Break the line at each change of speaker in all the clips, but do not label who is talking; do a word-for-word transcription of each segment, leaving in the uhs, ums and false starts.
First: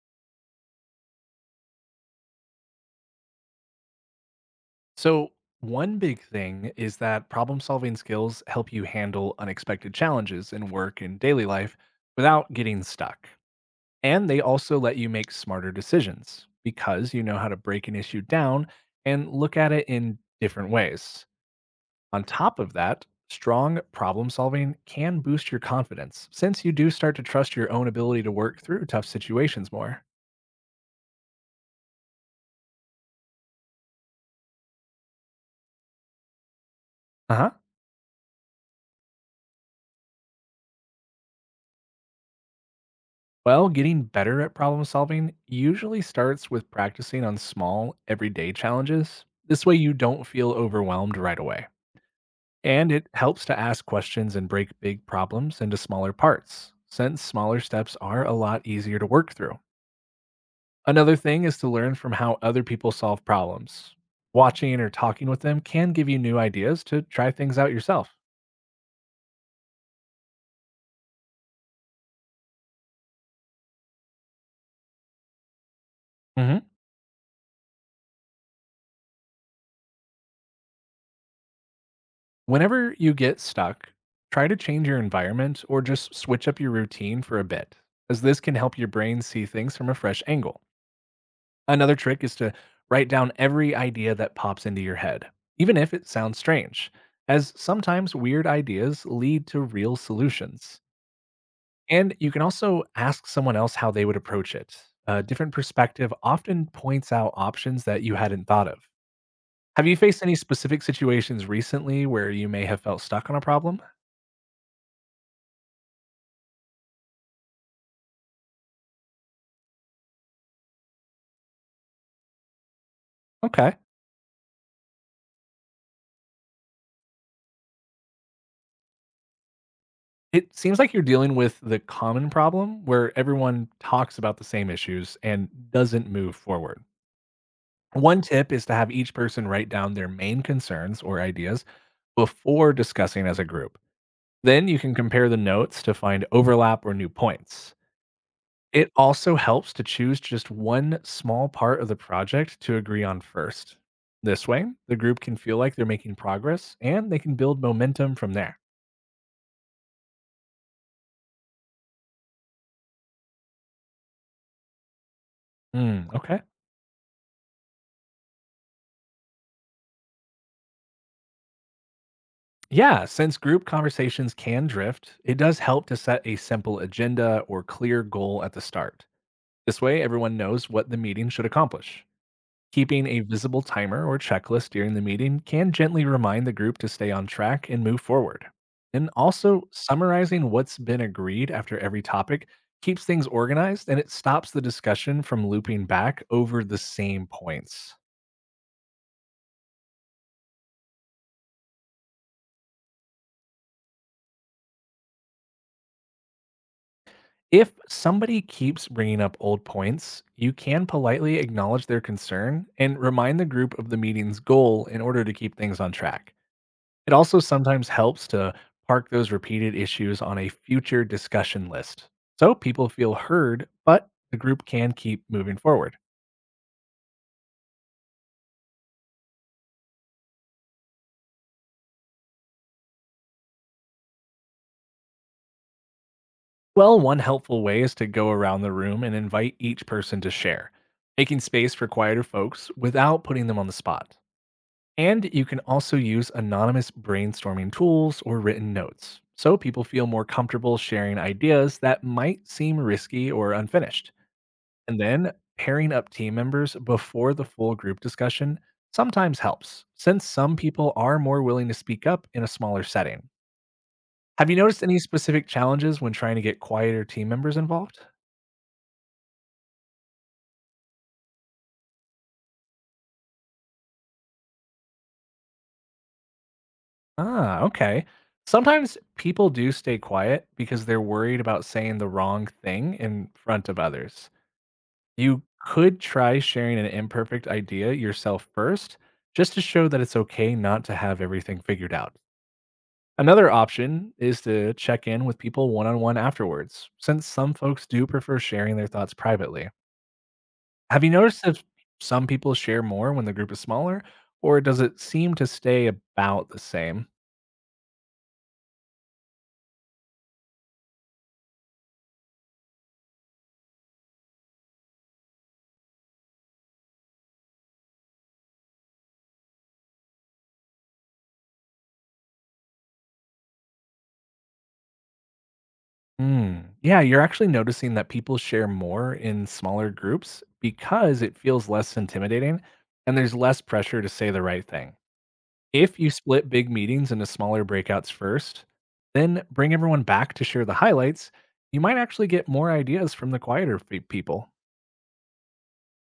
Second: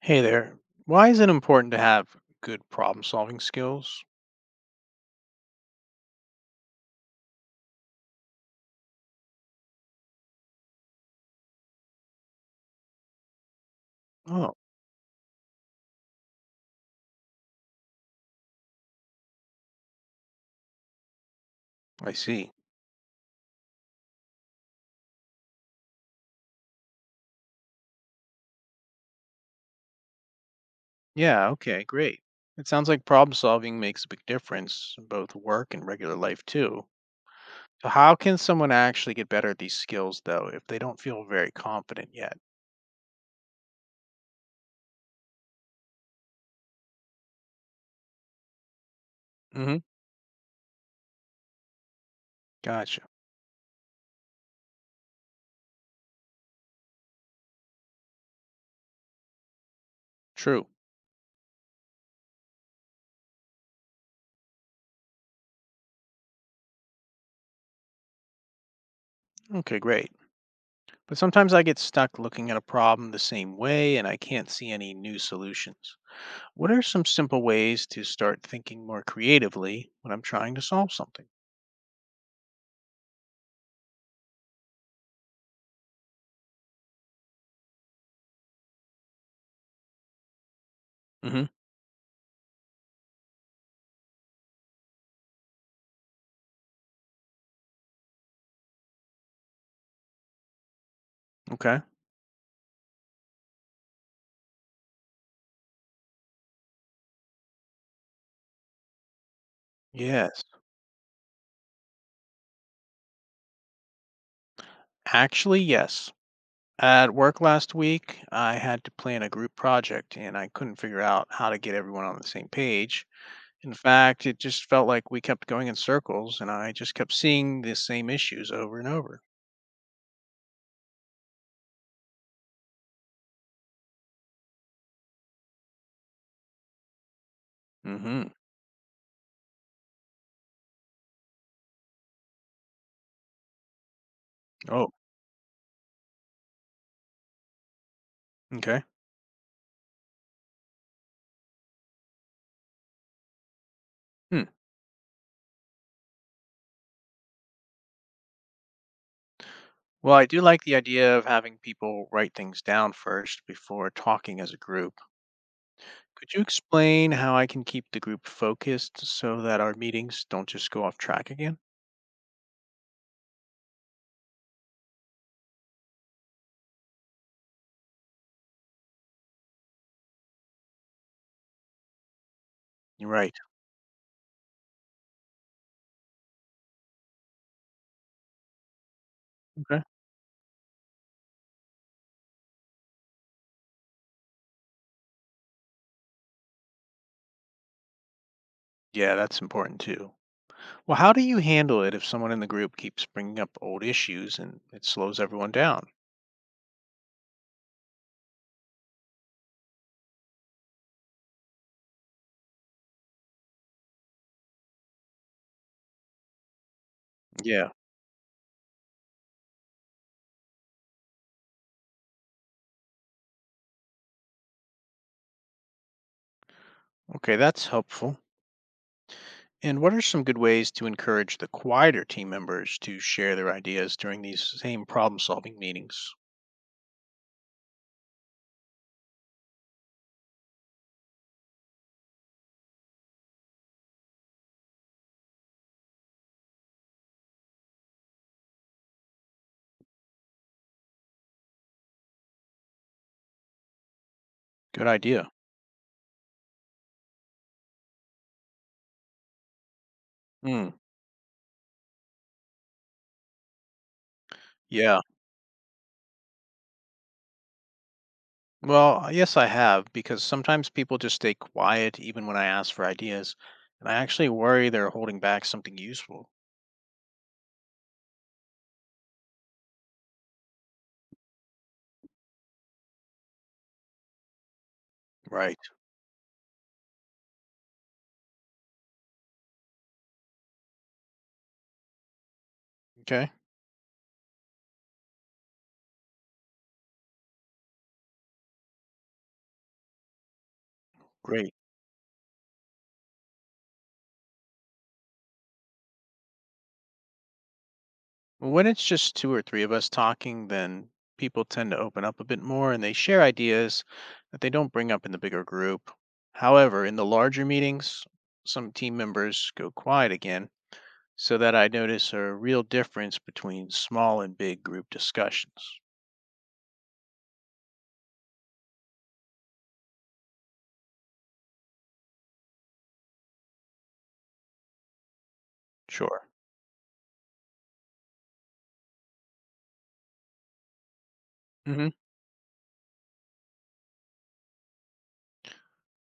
Hey there. Why is it important to have good problem solving skills?
So, one big thing is that problem solving skills help you handle unexpected challenges in work and daily life without getting stuck. And they
Oh,
also let you make smarter decisions because you know how to break an issue down and look at it in different ways.
I
On
see.
top of that, strong problem solving can boost your confidence since you do start to trust your own ability to work through tough situations more.
Yeah, okay, great. It sounds like problem solving makes a big difference in both work and regular life too.
Uh huh.
So how can someone actually get better at these skills though if they don't feel very confident yet?
Well, getting better at problem solving usually starts with practicing on small, everyday challenges. This way,
Mm-hmm.
you don't feel overwhelmed right away. And
Gotcha.
it helps to ask questions and break big problems into smaller parts, since smaller steps are a lot easier to work through.
True.
Another thing is to learn from how other people solve problems. Watching or talking with them can give you new ideas to try things out yourself.
Okay, great. But sometimes I get stuck looking at a problem the same way and I can't see any new solutions.
Mhm.
What are some simple ways to start thinking more creatively when I'm trying to solve something?
Whenever you get stuck, try to change your environment or just switch up your routine for a bit, as this can help your brain see things from a fresh angle.
Mm-hmm.
Another trick is to write down every idea that pops into your head, even if it sounds strange, as sometimes weird ideas lead to real solutions.
Okay.
And you can also ask someone else how they would approach it. A different perspective often points out options that you hadn't thought of. Have you faced any
Yes.
specific situations recently where you may have felt stuck on a problem?
Actually, yes. At work last week, I had to plan a group project and I couldn't figure out how to get everyone on the same page. In
Okay.
fact, it just felt like we kept going in circles and I just kept seeing the same issues over and over.
It seems like you're dealing with the common problem where everyone talks about the same issues and doesn't move forward. One
Hmm.
tip is to have each person write down their main concerns or ideas before discussing as a group. Then you
Oh,
can compare the notes to find overlap or new points.
okay.
It also helps to choose just one small part of the project to agree on first.
Hmm.
This way, the group can feel like they're making progress and they can build momentum from there.
Well, I do like the idea of having people write things down first before talking as a group.
Hmm,
Could
okay.
you explain how I can keep the group focused so that our meetings don't just go off track again?
Yeah, since group conversations can drift, it does help to set a simple agenda or clear goal at the start. This way, everyone knows what the meeting should accomplish. Keeping a
Right.
visible timer or checklist during the meeting can gently remind the group to stay on track and move forward. And also, summarizing what's been agreed after every topic keeps things organized and it stops the discussion from looping back over the same points.
Yeah, that's important too. Well, how do you handle it if someone in the group keeps bringing up old issues and it slows everyone down?
If somebody keeps bringing up old points, you can politely acknowledge their concern and remind the group of the meeting's goal in order to keep things on track. It also
Yeah.
sometimes helps to park those repeated issues on a future discussion list so people feel heard, but the group can keep moving forward.
Okay, that's helpful. And what are some good ways to encourage the quieter team members to share their ideas during these same problem-solving meetings?
Well, one helpful way is to go around the room and invite each person to share, making space for quieter folks without putting them on the spot. And you can also use anonymous brainstorming tools or written notes so people feel more comfortable sharing ideas that might seem risky or unfinished.
Good
And
idea.
then pairing up team members before the full group discussion sometimes helps, since some
Hmm.
people are more willing to speak up in a smaller setting. Have you noticed any
Yeah.
specific challenges when trying to get quieter team members involved?
Well, yes, I have, because sometimes people just stay quiet even when I ask for ideas, and I actually worry they're holding back something useful.
Ah, okay. Sometimes people do stay quiet because they're worried about saying the wrong thing in front of others. You
Right.
could try sharing an imperfect idea yourself first, just to show that it's okay not to have everything figured out.
Okay.
Another option is to check in with people one on one afterwards, since some folks do prefer sharing their thoughts privately. Have you noticed
Great.
if some people share more when the group is smaller, or does it seem to stay about the same?
When it's just two or three of us talking, then people tend to open up a bit more and they share ideas that they don't bring up in the bigger group. However, in the larger meetings, some team members go quiet again, so that I notice a real difference between small and big group discussions.
Hmm. Yeah, you're actually noticing that people share more in smaller groups because it feels less intimidating and there's less pressure to say the right thing. If you
Sure.
split big meetings into smaller breakouts first, then bring everyone back to share the highlights, you
Hmm.
might actually get more ideas from the quieter fe- people.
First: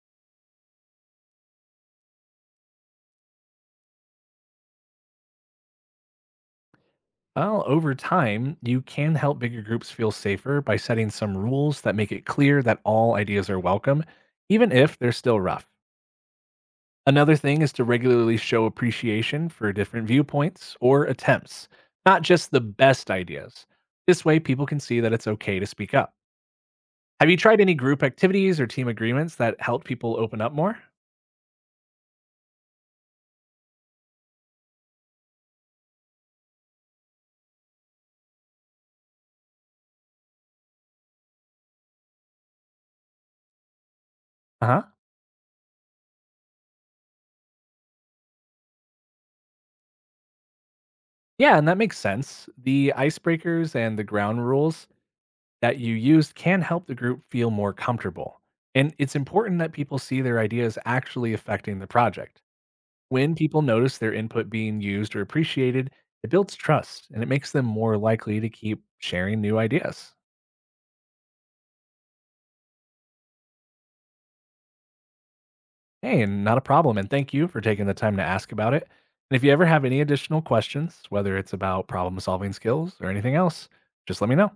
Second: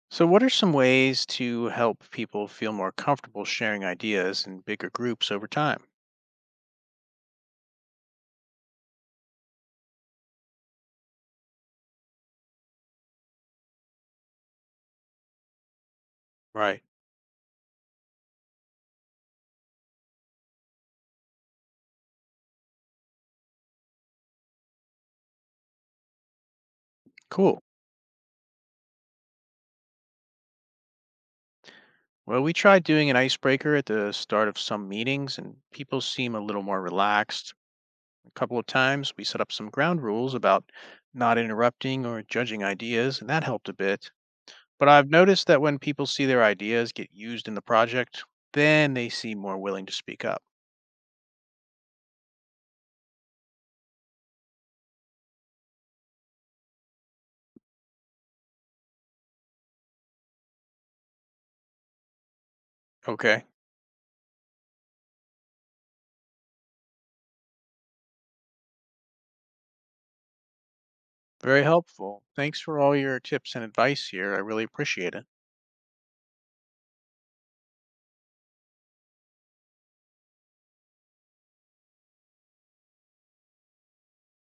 So, what are some ways to help people feel more comfortable sharing ideas in bigger groups over time?
Well, over time, you can help bigger groups feel safer by setting some rules that make it clear that all ideas are welcome, even if they're still rough.
Right.
Another thing is to regularly show appreciation for different viewpoints or attempts, not just the best ideas. This way, people can see that it's okay to speak up. Have you tried
Cool.
any group activities or team agreements that help people open up more?
Well, we tried doing an icebreaker at the start of some meetings, and people seem a little more relaxed. A couple of times we set up some ground rules about not interrupting or judging ideas, and that helped a bit.
Uh huh.
But I've noticed that when people see their ideas get used in the project, then they seem more willing to speak up.
Yeah, and that makes sense. The icebreakers and the ground rules that you used can help the group feel more comfortable. And it's important that people see their ideas actually affecting the project. When
Okay.
people notice their input being used or appreciated, it builds trust and it makes them more likely to keep sharing new ideas.
Very helpful. Thanks for all your tips and advice here. I really appreciate it.
Hey, and not a problem. And thank you for taking the time to ask about it. And if you ever have any additional questions, whether it's about problem solving skills or anything else, just let me know.